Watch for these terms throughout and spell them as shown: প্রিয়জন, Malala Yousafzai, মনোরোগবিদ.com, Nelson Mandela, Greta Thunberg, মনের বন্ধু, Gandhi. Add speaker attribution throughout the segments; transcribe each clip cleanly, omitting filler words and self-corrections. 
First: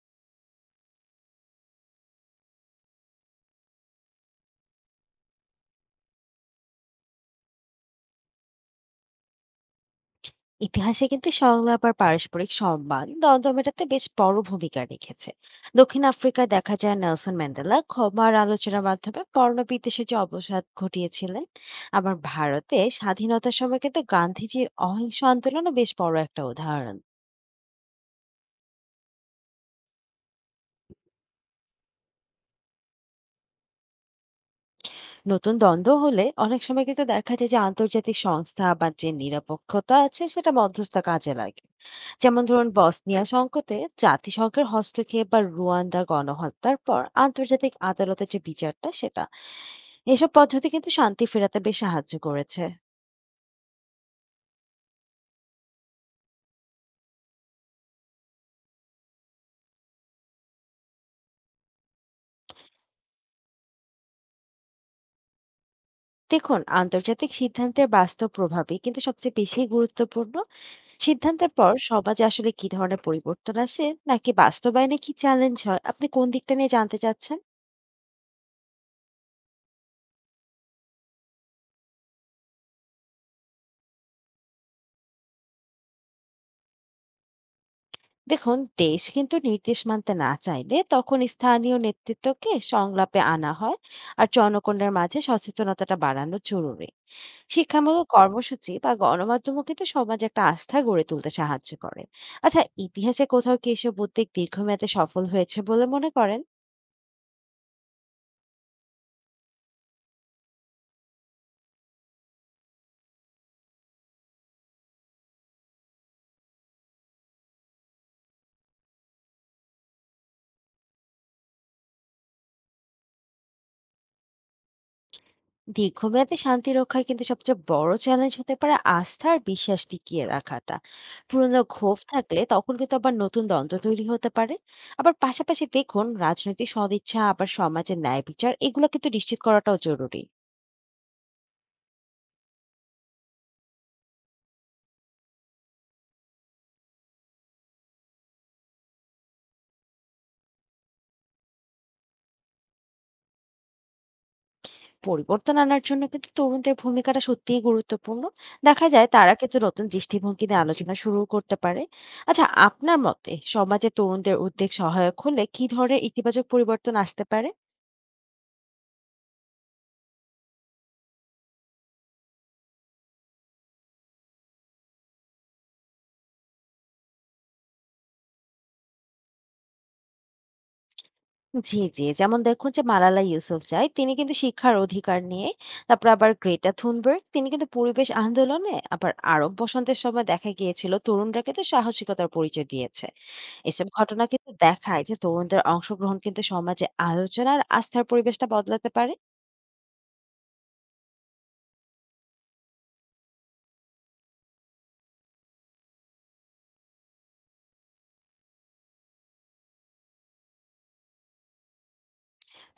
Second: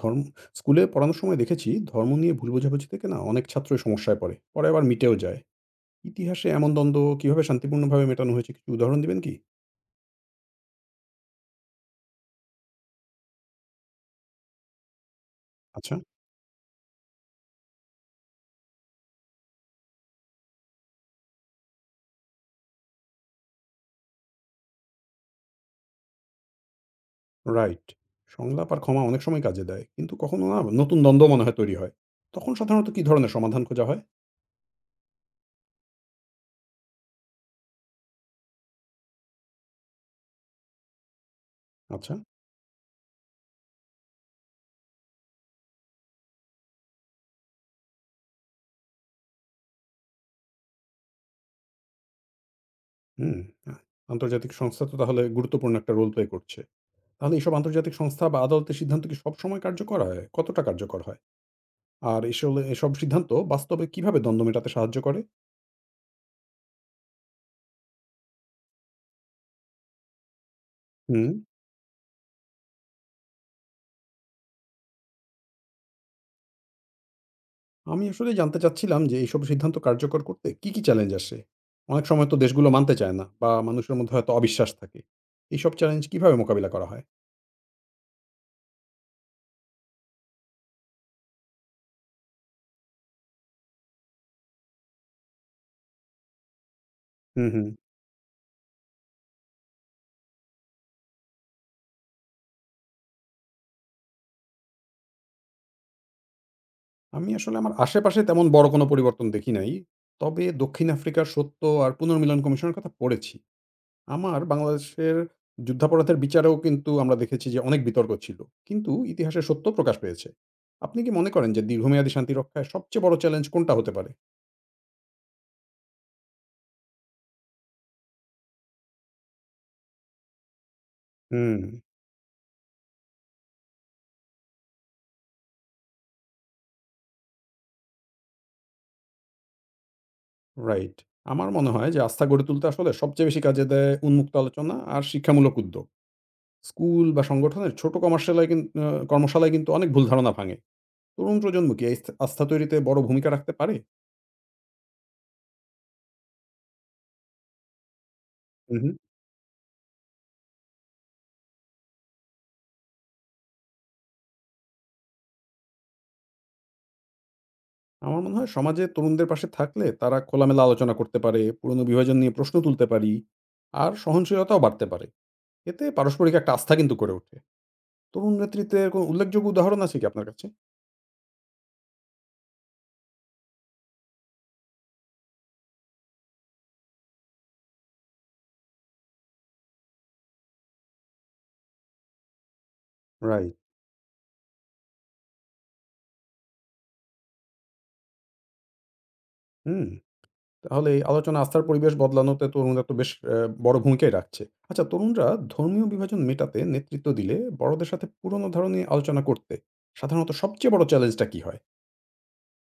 Speaker 1: ধর্ম স্কুলে পড়ানোর সময় দেখেছি ধর্ম নিয়ে ভুল বোঝাবুঝি থেকে না অনেক ছাত্রই সমস্যায় পড়ে, পরে আবার মিটেও যায়। ইতিহাসে এমন দ্বন্দ্ব কিভাবে শান্তিপূর্ণভাবে মেটানো হয়েছে, কিছু উদাহরণ দিবেন কি?
Speaker 2: ইতিহাসে কিন্তু সংলাপ আর পারস্পরিক সম্মান দ্বন্দ্ব মেটাতে বেশ বড় ভূমিকা রেখেছে।
Speaker 1: আচ্ছা।
Speaker 2: দক্ষিণ আফ্রিকায় দেখা যায় নেলসন ম্যান্ডেলা ক্ষমার আলোচনার মাধ্যমে বর্ণবিদ্বেষে যে অবসাদ ঘটিয়েছিলেন। আবার ভারতে স্বাধীনতার সময় কিন্তু গান্ধীজির অহিংস আন্দোলনও বেশ বড় একটা উদাহরণ।
Speaker 1: রাইট। সংলাপ আর ক্ষমা অনেক সময় কাজে দেয়, কিন্তু কখনো না নতুন দ্বন্দ্ব মনে হয় তৈরি হয়। তখন সাধারণত কি ধরনের সমাধান খোঁজা হয়?
Speaker 2: নতুন দ্বন্দ্ব হলে অনেক সময় কিন্তু দেখা যায় যে আন্তর্জাতিক সংস্থা বা যে নিরপেক্ষতা আছে সেটা মধ্যস্থ কাজে লাগে।
Speaker 1: আচ্ছা।
Speaker 2: যেমন ধরুন বসনিয়া সংকটে জাতিসংঘের হস্তক্ষেপ বা রুয়ান্ডা গণহত্যার পর আন্তর্জাতিক আদালতের যে বিচারটা সেটা, এসব পদ্ধতি কিন্তু শান্তি ফেরাতে বেশ সাহায্য করেছে।
Speaker 1: হুম। আহ, আন্তর্জাতিক সংস্থা তো তাহলে গুরুত্বপূর্ণ একটা রোল প্লে করছে। তাহলে এসব আন্তর্জাতিক সংস্থা বা আদালতের সিদ্ধান্ত কি সবসময় কার্যকর হয়, কতটা কার্যকর হয়? আর এসব এসব সিদ্ধান্ত বাস্তবে কিভাবে দ্বন্দ্ব মেটাতে সাহায্য করে?
Speaker 2: দেখুন, আন্তর্জাতিক সিদ্ধান্তের বাস্তব প্রভাবই কিন্তু সবচেয়ে বেশি গুরুত্বপূর্ণ।
Speaker 1: হুম।
Speaker 2: সিদ্ধান্তের পর সমাজে আসলে কি ধরনের পরিবর্তন আসে, নাকি বাস্তবায়নে কি চ্যালেঞ্জ হয়, আপনি কোন দিকটা নিয়ে জানতে চাচ্ছেন?
Speaker 1: আমি আসলে জানতে চাচ্ছিলাম যে এইসব সিদ্ধান্ত কার্যকর করতে কি চ্যালেঞ্জ আসে? অনেক সময় তো দেশগুলো মানতে চায় না, বা মানুষের মধ্যে হয়তো অবিশ্বাস থাকে। এইসব চ্যালেঞ্জ কিভাবে মোকাবিলা করা হয়?
Speaker 2: দেখুন, দেশ কিন্তু নির্দেশ মানতে না চাইলে তখন স্থানীয় নেতৃত্বকে সংলাপে আনা হয়। আর জনগণের মাঝে সচেতনতাটা বাড়ানো জরুরি।
Speaker 1: হুম, হুম।
Speaker 2: শিক্ষামূলক কর্মসূচি বা গণমাধ্যমও কিন্তু সমাজে একটা আস্থা গড়ে তুলতে সাহায্য করে। আচ্ছা, ইতিহাসে কোথাও কি এসব উদ্যোগ দীর্ঘমেয়াদে সফল হয়েছে বলে মনে করেন?
Speaker 1: আমি আসলে আমার আশেপাশে তেমন বড় কোনো পরিবর্তন দেখি নাই। তবে দক্ষিণ আফ্রিকার সত্য আর পুনর্মিলন কমিশনের কথা পড়েছি। আমার বাংলাদেশের যুদ্ধাপরাধের বিচারেও কিন্তু আমরা দেখেছি যে অনেক বিতর্ক ছিল। কিন্তু ইতিহাসে সত্য প্রকাশ পেয়েছে। আপনি কি মনে করেন যে দীর্ঘমেয়াদী শান্তি রক্ষায় সবচেয়ে বড় চ্যালেঞ্জ কোনটা হতে পারে?
Speaker 2: দীর্ঘমেয়াদে শান্তি রক্ষায় কিন্তু সবচেয়ে বড় চ্যালেঞ্জ হতে পারে আস্থা আর বিশ্বাস টিকিয়ে রাখাটা।
Speaker 1: হুম।
Speaker 2: পুরনো ক্ষোভ থাকলে তখন কিন্তু আবার নতুন দ্বন্দ্ব তৈরি হতে পারে। আবার পাশাপাশি দেখুন, রাজনৈতিক সদিচ্ছা, আবার সমাজের ন্যায় বিচার, এগুলো কিন্তু নিশ্চিত করাটাও জরুরি।
Speaker 1: রাইট। আমার মনে হয় যে আস্থা গড়ে তুলতে আসলে সবচেয়ে বেশি কাজে দেয় উন্মুক্ত আলোচনা আর শিক্ষামূলক উদ্যোগ। স্কুল বা সংগঠনের ছোট কমার্শালায় কিন আ কর্মশালায় কিন্তু অনেক ভুল ধারণা ভাঙে। তরুণ প্রজন্ম কি এই আস্থা আস্থা তৈরিতে বড় ভূমিকা রাখতে পারে?
Speaker 2: পরিবর্তন আনার জন্য কিন্তু তরুণদের ভূমিকাটা সত্যিই গুরুত্বপূর্ণ।
Speaker 1: হু,
Speaker 2: দেখা
Speaker 1: হু।
Speaker 2: যায় তারা কিন্তু নতুন দৃষ্টিভঙ্গি নিয়ে আলোচনা শুরু করতে পারে। আচ্ছা, আপনার মতে সমাজে তরুণদের উদ্যোগ সহায়ক হলে কি ধরনের ইতিবাচক পরিবর্তন আসতে পারে?
Speaker 1: আমার মনে হয় সমাজে তরুণদের পাশে থাকলে তারা খোলামেলা আলোচনা করতে পারে, পুরনো বিভাজন নিয়ে প্রশ্ন তুলতে পারি, আর সহনশীলতাও বাড়তে পারে। এতে পারস্পরিক একটা আস্থা কিন্তু গড়ে ওঠে। তরুণ নেতৃত্বের কোনো উল্লেখযোগ্য উদাহরণ আছে কি আপনার কাছে?
Speaker 2: জি, জি। যেমন দেখুন যে মালালা ইউসুফজাই তিনি কিন্তু শিক্ষার অধিকার নিয়ে, তারপর আবার গ্রেটা থুনবার্গ তিনি কিন্তু পরিবেশ আন্দোলনে, আবার আরব বসন্তের সময় দেখা গিয়েছিল তরুণরা কিন্তু সাহসিকতার পরিচয় দিয়েছে।
Speaker 1: রাইট।
Speaker 2: এসব ঘটনা কিন্তু দেখায় যে তরুণদের অংশগ্রহণ কিন্তু সমাজে আলোচনার আস্থার পরিবেশটা বদলাতে পারে।
Speaker 1: হুম। তাহলে এই আলোচনা আস্থার পরিবেশ বদলানোতে তরুণরা তো বেশ আ বড় ভূমিকাই রাখছে। আচ্ছা, তরুণরা ধর্মীয় বিভাজন মেটাতে নেতৃত্ব দিলে, বড়দের সাথে পুরনো ধারণা নিয়ে আলোচনা করতে সাধারণত সবচেয়ে বড় চ্যালেঞ্জটা কি হয়?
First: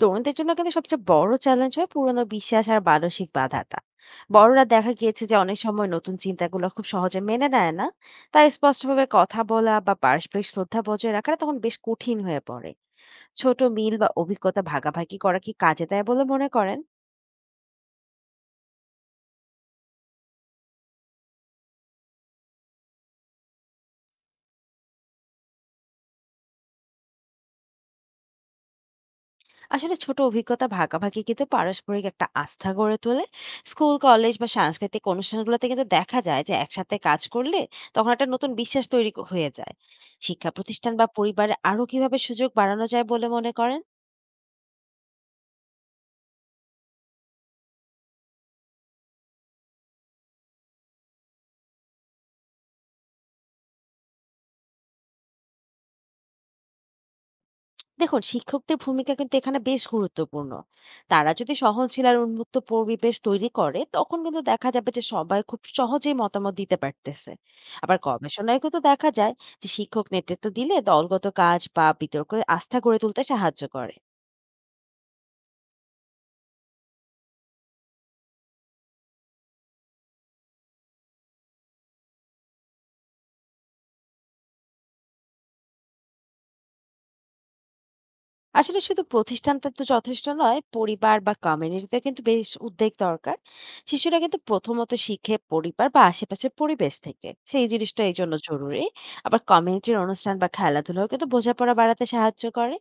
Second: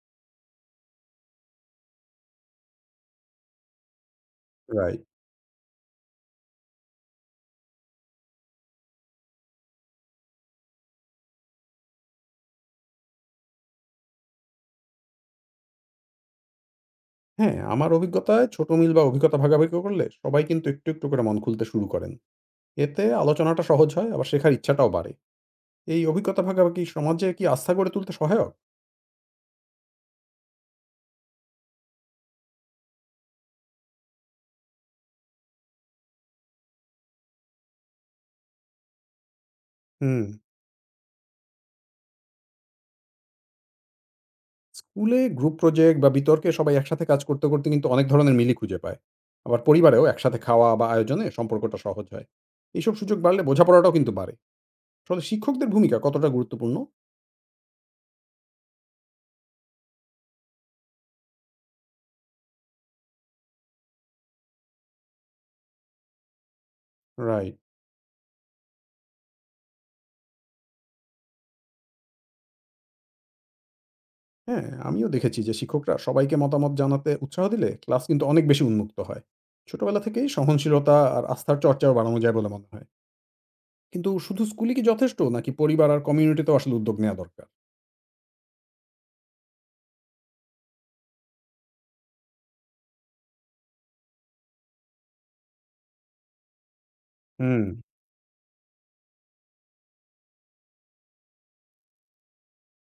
Speaker 2: তরুণদের জন্য কিন্তু সবচেয়ে বড় চ্যালেঞ্জ হয় পুরনো বিশ্বাস আর মানসিক বাধাটা। বড়রা দেখা
Speaker 1: রাইট।
Speaker 2: গিয়েছে যে অনেক সময় নতুন চিন্তাগুলো খুব সহজে মেনে নেয় না। তাই স্পষ্টভাবে কথা বলা বা পারস্পরিক শ্রদ্ধা বজায় রাখাটা তখন বেশ কঠিন হয়ে পড়ে। ছোট মিল বা অভিজ্ঞতা ভাগাভাগি করা কি কাজে দেয় বলে মনে করেন?
Speaker 1: হ্যাঁ, আমার অভিজ্ঞতায় ছোট মিল বা অভিজ্ঞতা ভাগাভাগি করলে সবাই কিন্তু একটু, একটু করে মন খুলতে শুরু করেন। এতে আলোচনাটা সহজ হয়, আবার শেখার ইচ্ছাটাও বাড়ে। এই অভিজ্ঞতা ভাগাভাগি সমাজে কি আস্থা গড়ে তুলতে সহায়ক?
Speaker 2: আসলে ছোট অভিজ্ঞতা ভাগাভাগি কিন্তু পারস্পরিক একটা আস্থা গড়ে তোলে। স্কুল, কলেজ বা সাংস্কৃতিক অনুষ্ঠানগুলোতে কিন্তু দেখা যায় যে একসাথে কাজ করলে তখন একটা নতুন বিশ্বাস তৈরি হয়ে যায়।
Speaker 1: হুম।
Speaker 2: শিক্ষা প্রতিষ্ঠান বা পরিবারে আরো কিভাবে সুযোগ বাড়ানো যায় বলে মনে করেন?
Speaker 1: স্কুলে গ্রুপ প্রজেক্ট বা বিতর্কে সবাই একসাথে কাজ করতে করতে কিন্তু অনেক ধরনের মিলই খুঁজে পায়। আবার পরিবারেও একসাথে খাওয়া বা আয়োজনে সম্পর্কটা সহজ হয়। এইসব সুযোগ বাড়লে বোঝাপড়াটাও কিন্তু বাড়ে। ফলে শিক্ষকদের ভূমিকা কতটা গুরুত্বপূর্ণ?
Speaker 2: দেখুন, শিক্ষকদের ভূমিকা কিন্তু এখানে বেশ গুরুত্বপূর্ণ। তারা যদি সহনশীল আর উন্মুক্ত পরিবেশ তৈরি করে তখন কিন্তু দেখা যাবে যে সবাই খুব সহজেই মতামত দিতে পারতেছে।
Speaker 1: রাইট।
Speaker 2: আবার গবেষণায় কিন্তু দেখা যায় যে শিক্ষক নেতৃত্ব দিলে দলগত কাজ বা বিতর্কে আস্থা গড়ে তুলতে সাহায্য করে।
Speaker 1: হ্যাঁ, আমিও দেখেছি যে শিক্ষকরা সবাইকে মতামত জানাতে উৎসাহ দিলে ক্লাস কিন্তু অনেক বেশি উন্মুক্ত হয়। ছোটবেলা থেকেই সহনশীলতা আর আস্থার চর্চাও বাড়ানো যায় বলে মনে হয়। কিন্তু শুধু স্কুলে কি যথেষ্ট, নাকি পরিবার আর কমিউনিটিতেও আসলে উদ্যোগ নেওয়া দরকার?
Speaker 2: আসলে শুধু প্রতিষ্ঠানটা তো যথেষ্ট নয়, পরিবার বা কমিউনিটিতে কিন্তু বেশ উদ্যোগ দরকার। শিশুরা কিন্তু প্রথমত শিখে পরিবার বা আশেপাশের পরিবেশ থেকে,
Speaker 1: হুম।
Speaker 2: সেই জিনিসটা এই জন্য জরুরি। আবার কমিউনিটির অনুষ্ঠান বা খেলাধুলাও কিন্তু বোঝাপড়া বাড়াতে সাহায্য করে।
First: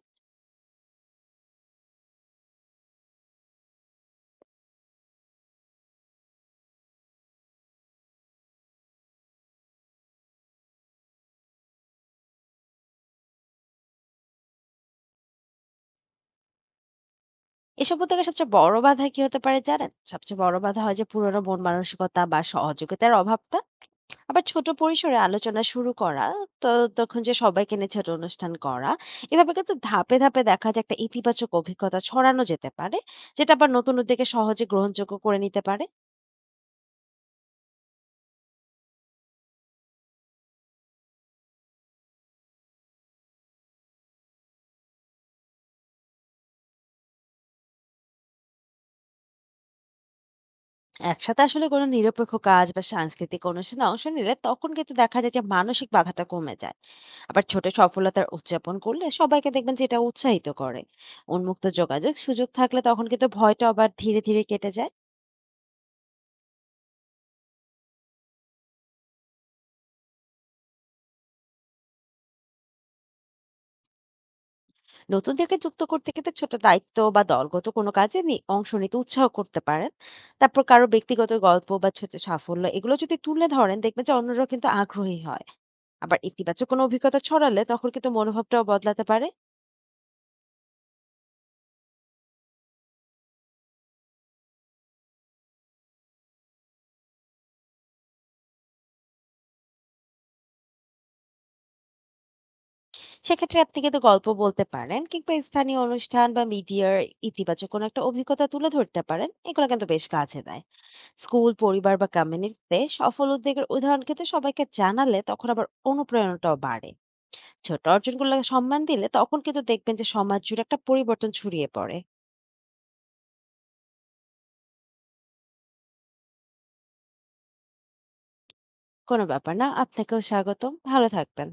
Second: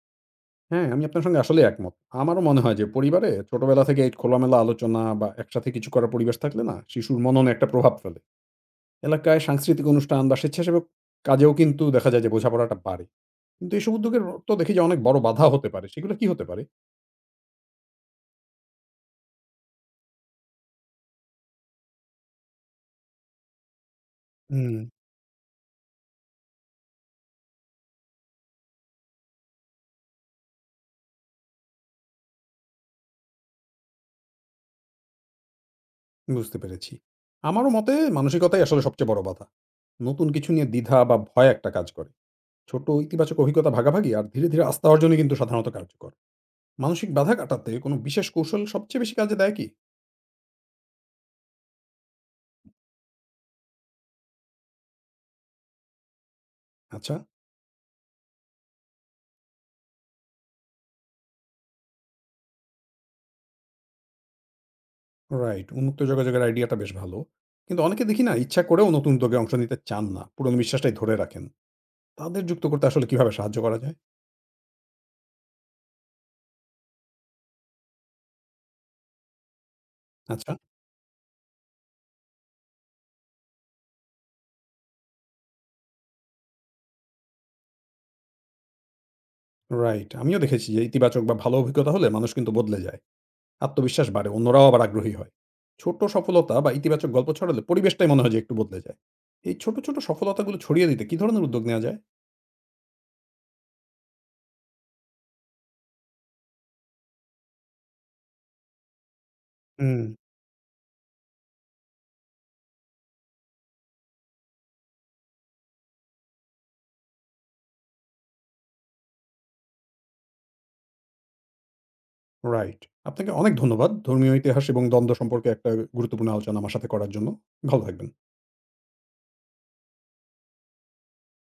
Speaker 1: হ্যাঁ, আমি আপনার সঙ্গে আসলেই একমত। আমারও মনে হয় যে পরিবারে ছোটবেলা থেকে এই খোলামেলা আলোচনা বা একসাথে কিছু করার পরিবেশ থাকলে না শিশুর মননে একটা প্রভাব ফেলে। এলাকায় সাংস্কৃতিক অনুষ্ঠান বা স্বেচ্ছাসেবক কাজেও কিন্তু দেখা যায় যে বোঝাপড়াটা বাড়ে। কিন্তু এইসব উদ্যোগের তো দেখি যে অনেক বড় বাধা হতে পারে। সেগুলো কি হতে পারে?
Speaker 2: এসব উদ্যোগে সবচেয়ে বড় বাধা কি হতে পারে জানেন? সবচেয়ে বড় বাধা হয় যে পুরনো মন মানসিকতা বা সহযোগিতার অভাবটা। আবার ছোট
Speaker 1: হুম।
Speaker 2: পরিসরে আলোচনা শুরু করা, তো তখন যে সবাইকে নিয়ে ছোট অনুষ্ঠান করা, এভাবে কিন্তু ধাপে ধাপে দেখা যায় একটা ইতিবাচক অভিজ্ঞতা ছড়ানো যেতে পারে, যেটা আবার নতুন উদ্যোগে সহজে গ্রহণযোগ্য করে নিতে পারে।
Speaker 1: বুঝতে পেরেছি। আমারও মতে মানসিকতাই আসলে সবচেয়ে বড় বাধা। নতুন কিছু নিয়ে দ্বিধা বা ভয় একটা কাজ করে। ছোট ইতিবাচক অভিজ্ঞতা ভাগাভাগি আর ধীরে, ধীরে আস্থা অর্জনই কিন্তু সাধারণত কার্যকর। মানসিক বাধা কাটাতে কোনো বিশেষ কৌশল সবচেয়ে বেশি কাজে দেয় কি?
Speaker 2: একসাথে আসলে কোনো নিরপেক্ষ কাজ বা সাংস্কৃতিক অনুষ্ঠানে অংশ নিলে তখন কিন্তু দেখা যায় যে মানসিক বাধাটা কমে যায়।
Speaker 1: আচ্ছা।
Speaker 2: আবার ছোট সফলতার উদযাপন করলে সবাইকে দেখবেন যে এটা উৎসাহিত করে। উন্মুক্ত যোগাযোগ সুযোগ থাকলে তখন কিন্তু ভয়টা আবার ধীরে ধীরে কেটে যায়।
Speaker 1: রাইট। উন্মুক্ত যোগাযোগের আইডিয়াটা বেশ ভালো। কিন্তু অনেকে দেখি না ইচ্ছা করেও নতুন উদ্যোগে অংশ নিতে চান না। পুরনো বিশ্বাসটাই ধরে রাখেন। তাদের যুক্ত করতে আসলে কিভাবে সাহায্য করা যায়?
Speaker 2: নতুনদেরকে যুক্ত করতে কিন্তু ছোট দায়িত্ব বা দলগত কোনো কাজে অংশ নিতে উৎসাহ করতে পারেন।
Speaker 1: আচ্ছা।
Speaker 2: তারপর কারো ব্যক্তিগত গল্প বা ছোট সাফল্য, এগুলো যদি তুলে ধরেন দেখবেন যে অন্যরা কিন্তু আগ্রহী হয়। আবার ইতিবাচক কোনো অভিজ্ঞতা ছড়ালে তখন কিন্তু মনোভাবটাও বদলাতে পারে।
Speaker 1: রাইট। আমিও দেখেছি যে ইতিবাচক বা ভালো অভিজ্ঞতা হলে মানুষ কিন্তু বদলে যায়। আত্মবিশ্বাস বাড়ে, অন্যরাও আবার আগ্রহী হয়। ছোট সফলতা বা ইতিবাচক গল্প ছড়ালে পরিবেশটাই মনে হয় যে একটু বদলে যায়। এই ছোট, ছোট সফলতাগুলো ছড়িয়ে দিতে কি ধরনের উদ্যোগ নেওয়া যায়?
Speaker 2: সেক্ষেত্রে আপনি কিন্তু গল্প বলতে পারেন, কিংবা স্থানীয় অনুষ্ঠান বা মিডিয়ার ইতিবাচক কোনো একটা অভিজ্ঞতা তুলে ধরতে পারেন, এগুলো কিন্তু
Speaker 1: হুম,
Speaker 2: বেশ কাজে দেয়। স্কুল, পরিবার বা কমিউনিটিতে সফল উদ্যোগের উদাহরণ কিন্তু সবাইকে জানালে তখন আবার অনুপ্রেরণাটাও বাড়ে। ছোট অর্জনগুলো সম্মান দিলে তখন কিন্তু দেখবেন যে সমাজ জুড়ে একটা পরিবর্তন ছড়িয়ে পড়ে।
Speaker 1: রাইট। আপনাকে অনেক ধন্যবাদ। ধর্মীয় ইতিহাস এবং দ্বন্দ্ব সম্পর্কে একটা গুরুত্বপূর্ণ আলোচনা আমার সাথে করার জন্য। ভালো থাকবেন।
Speaker 2: কোনো ব্যাপার না, আপনাকেও স্বাগতম। ভালো থাকবেন।